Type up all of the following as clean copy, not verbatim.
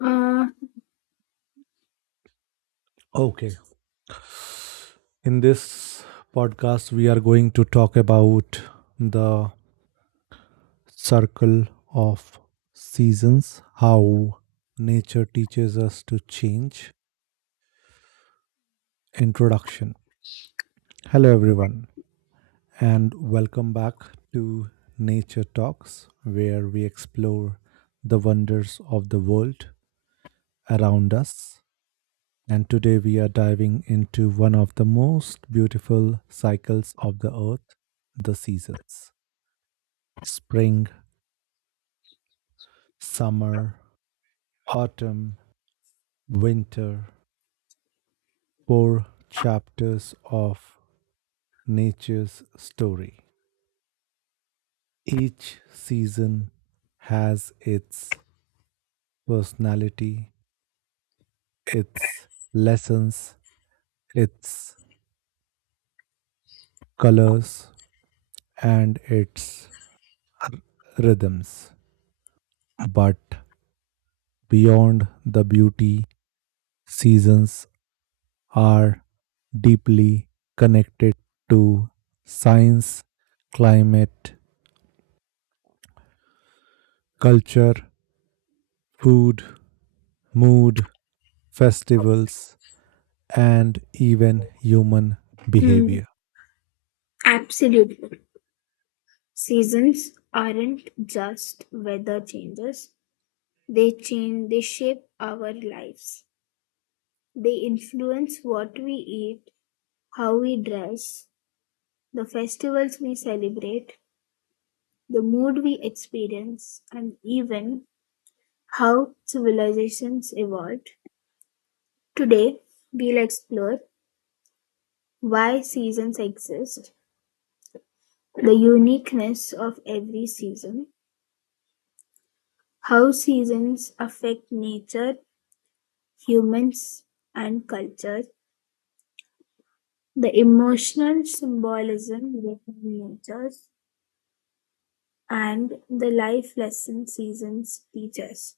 Uh, Okay. In this podcast, we are going to talk about the circle of seasons, how nature teaches us to change. Introduction. Hello, everyone, and welcome back to Nature Talks, where we explore the wonders of the world around us. And today we are diving into one of the most beautiful cycles of the earth, the seasons. Spring, summer, autumn, winter, four chapters of nature's story. Each season has its personality, its lessons, its colors, and its rhythms. But beyond the beauty, seasons are deeply connected to science, climate, culture, food, mood, festivals, and even human mm, behavior. Absolutely. Seasons aren't just weather changes. They shape our lives. They influence what we eat, how we dress, the festivals we celebrate, the mood we experience, and even how civilizations evolved. Today, we'll explore why seasons exist, the uniqueness of every season, how seasons affect nature, humans, and culture, the emotional symbolism within nature, and the life lesson seasons teach us.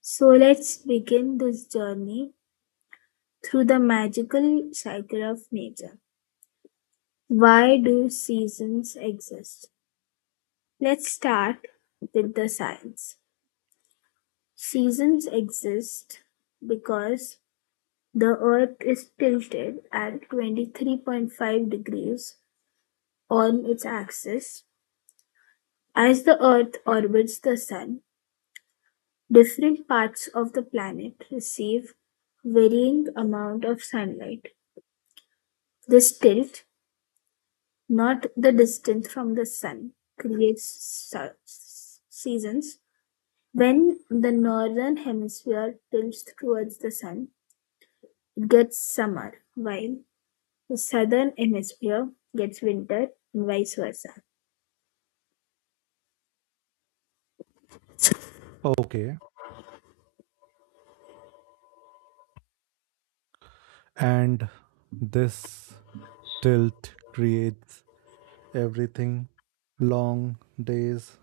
So let's begin this journey through the magical cycle of nature. Why do seasons exist? Let's start with the science. Seasons exist because the Earth is tilted at 23.5 degrees on its axis. As the Earth orbits the Sun, different parts of the planet receive varying amount of sunlight. This tilt, not the distance from the Sun, creates seasons. When the northern hemisphere tilts towards the sun, it gets summer, while the southern hemisphere gets winter, and vice versa. Okay, and this tilt creates everything: long days,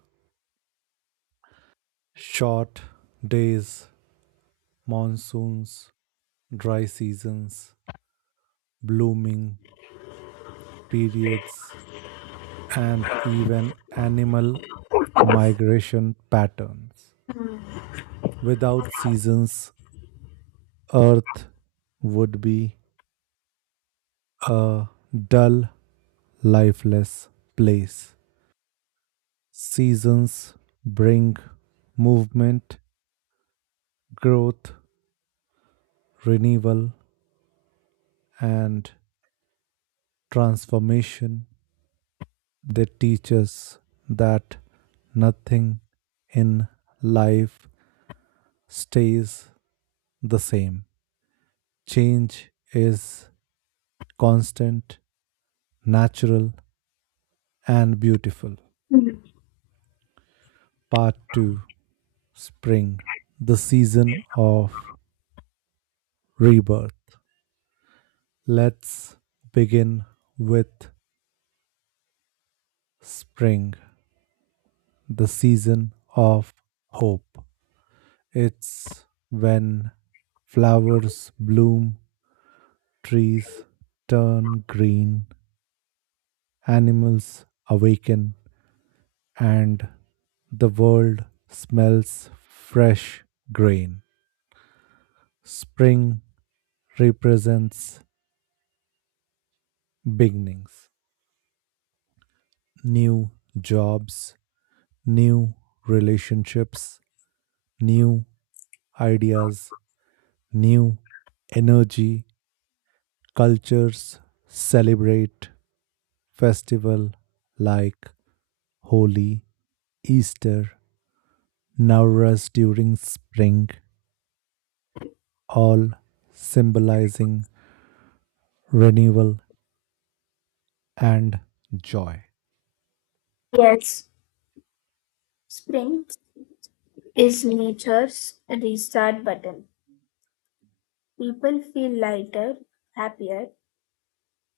short days, monsoons, dry seasons, blooming periods, and even animal migration patterns. Without seasons, Earth would be a dull, lifeless place. Seasons bring movement, growth, renewal, and transformation. They teach us that nothing in life stays the same. Change is constant, natural, and beautiful. Mhm. Part 2. Spring, the season of rebirth. Let's begin with spring, the season of hope. It's when flowers bloom, trees turn green, animals awaken, and the world smells fresh grain. Spring represents beginnings, new jobs, new relationships, new ideas, new energy. Cultures celebrate festival like Holi, Easter, Navras during spring, all symbolizing renewal and joy. Yes, spring is nature's restart button. People feel lighter, happier,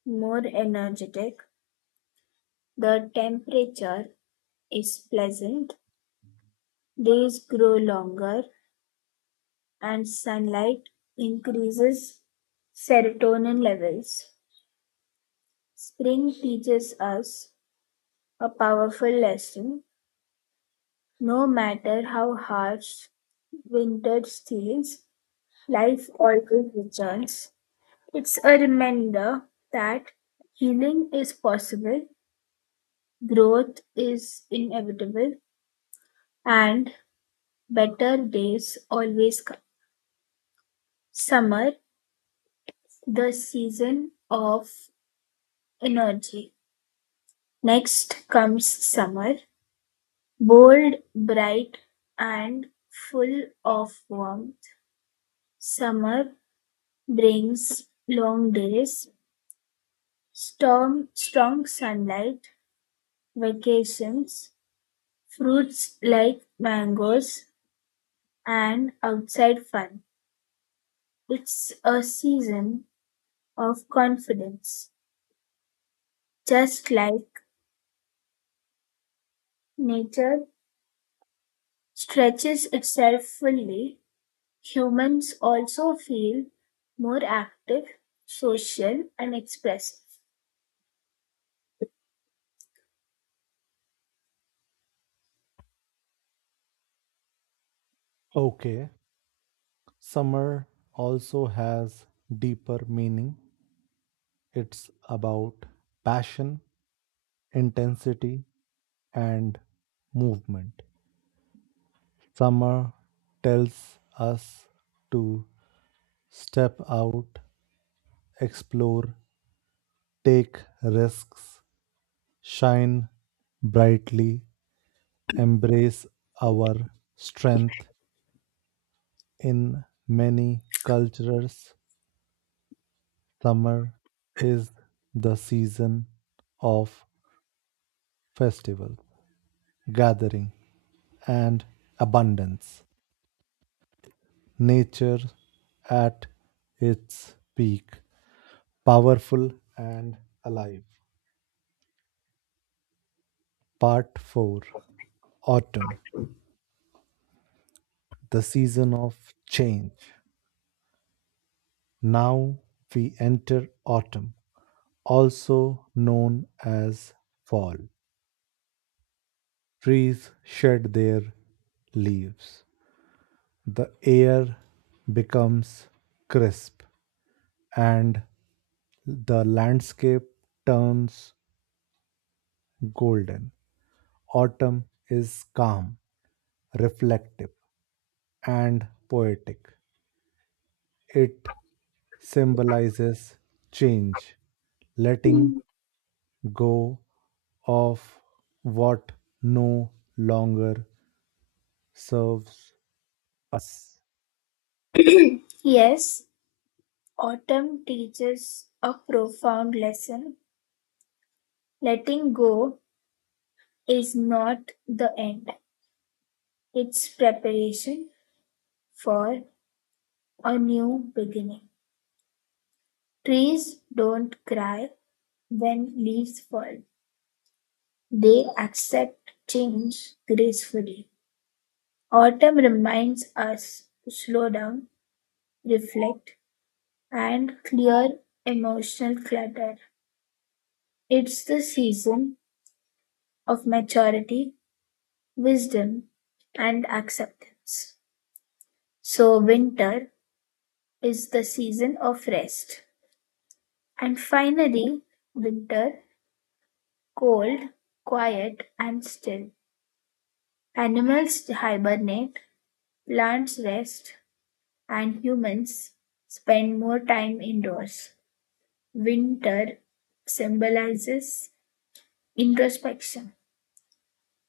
more energetic. The temperature is pleasant, days grow longer, and sunlight increases serotonin levels. Spring teaches us a powerful lesson. No matter how harsh winter feels. Life always returns. It's a reminder that healing is possible, growth is inevitable, and better days always come. Summer, the season of energy. Next comes summer, bold, bright, and full of warmth. Summer brings long days, storm, strong sunlight, vacations, fruits like mangoes and outside fun. It's a season of confidence. Just like nature stretches itself fully, humans also feel more active, social, and expressive. Okay, summer also has deeper meaning. It's about passion, intensity, and movement. Summer tells us to step out, explore, take risks, shine brightly, embrace our strength. In many cultures, summer is the season of festival, gathering, and abundance. Nature at its peak, powerful and alive. Part 4. Autumn, the season of change. Now we enter autumn, also known as fall. Trees shed their leaves. The air becomes crisp and the landscape turns golden. Autumn is calm, reflective, and poetic. It symbolizes change, letting Hmm. go of what no longer serves us. Yes, autumn teaches a profound lesson. Letting go is not the end, it's preparation for a new beginning. Trees don't cry when leaves fall, they accept change gracefully. Autumn reminds us to slow down, reflect, and clear emotional clutter. It's the season of maturity, wisdom, and acceptance. So, winter is the season of rest. And finally, winter, cold, quiet, and still. Animals hibernate, plants rest, and humans spend more time indoors. Winter symbolizes introspection.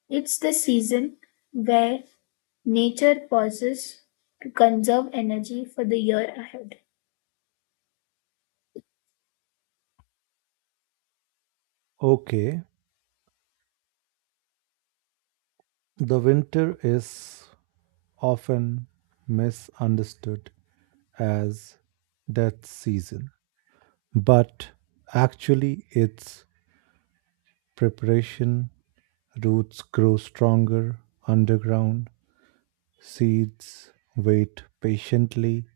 It's the season where nature pauses to conserve energy for the year ahead. Okay, the winter is often misunderstood as death season, but actually its preparation. Roots grow stronger underground. Seeds wait patiently.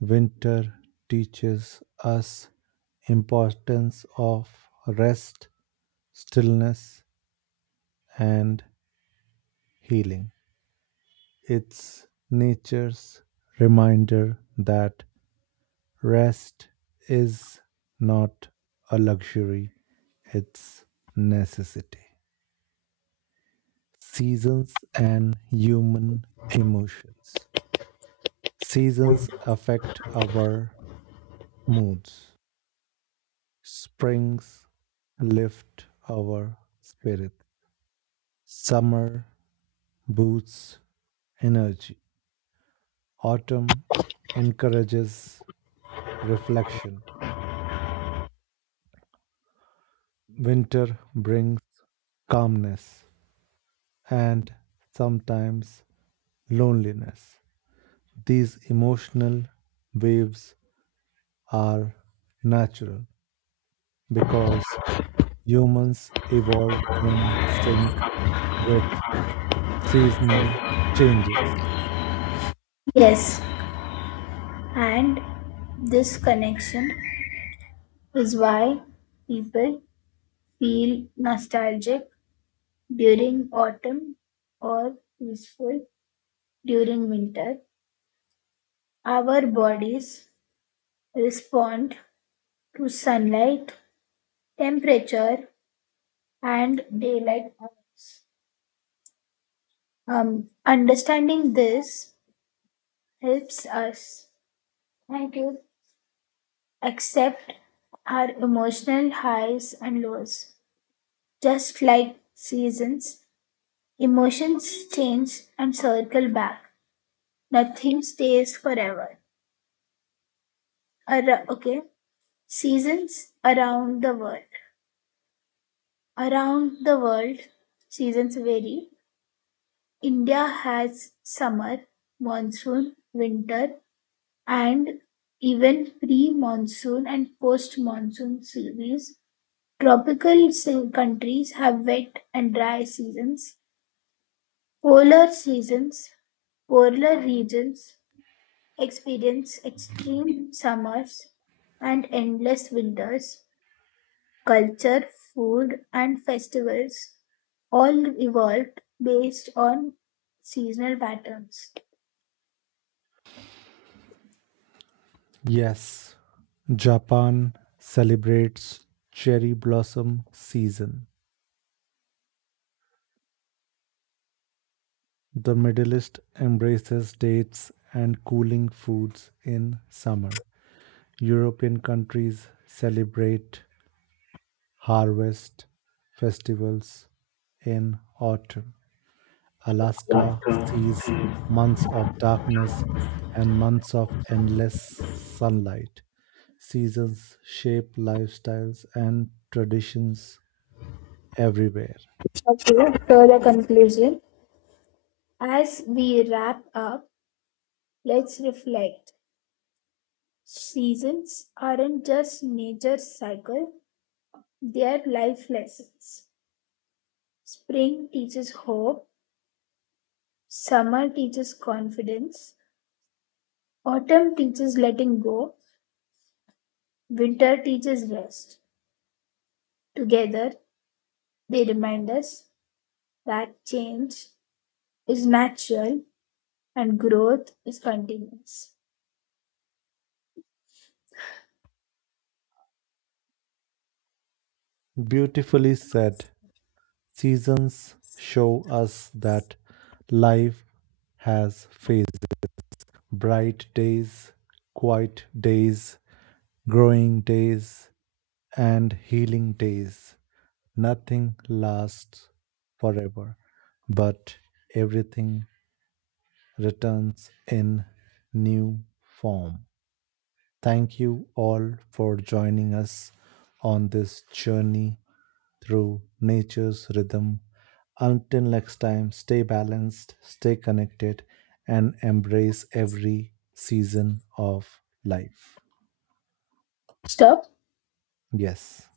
Winter teaches us importance of rest, stillness and healing. It's nature's reminder that rest is not a luxury, it's necessity. Seasons and human emotions. Seasons affect our moods. Springs lift our spirit. Summer boosts energy. Autumn encourages reflection. Winter brings calmness and sometimes loneliness. These emotional waves are natural because humans evolved in sync with seasonal changes. Yes, and this connection is why people feel nostalgic during autumn or wistful during winter. Our bodies respond to sunlight, temperature, and daylight hours. Understanding this helps us, thank you, accept our emotional highs and lows. Just like seasons, emotions change and circle back. Nothing stays forever. Okay, seasons around the world. Around the world, seasons vary. India has summer, monsoon, winter, and even pre-monsoon and post-monsoon seasons. Tropical countries have wet and dry seasons. Polar seasons, polar regions experience extreme summers and endless winters. Culture, food, and festivals all evolved based on seasonal patterns. Yes, Japan celebrates cherry blossom season. The Middle East embraces dates and cooling foods in summer. European countries celebrate harvest festivals in autumn. Alaska Okay, sees months of darkness and months of endless sunlight. Seasons shape lifestyles and traditions everywhere. so the conclusion. As we wrap up, let's reflect. Seasons aren't just nature's cycle, they're life lessons. Spring teaches hope, summer teaches confidence, autumn teaches letting go, winter teaches rest. Together, they remind us that change is natural and growth is continuous. Beautifully said. Seasons show us that life has phases: bright days, quiet days, growing days, and healing days. Nothing lasts forever, but everything returns in new form. Thank you all for joining us on this journey through nature's rhythm. Until next time, stay balanced, stay connected, and embrace every season of life. Stop. Yes.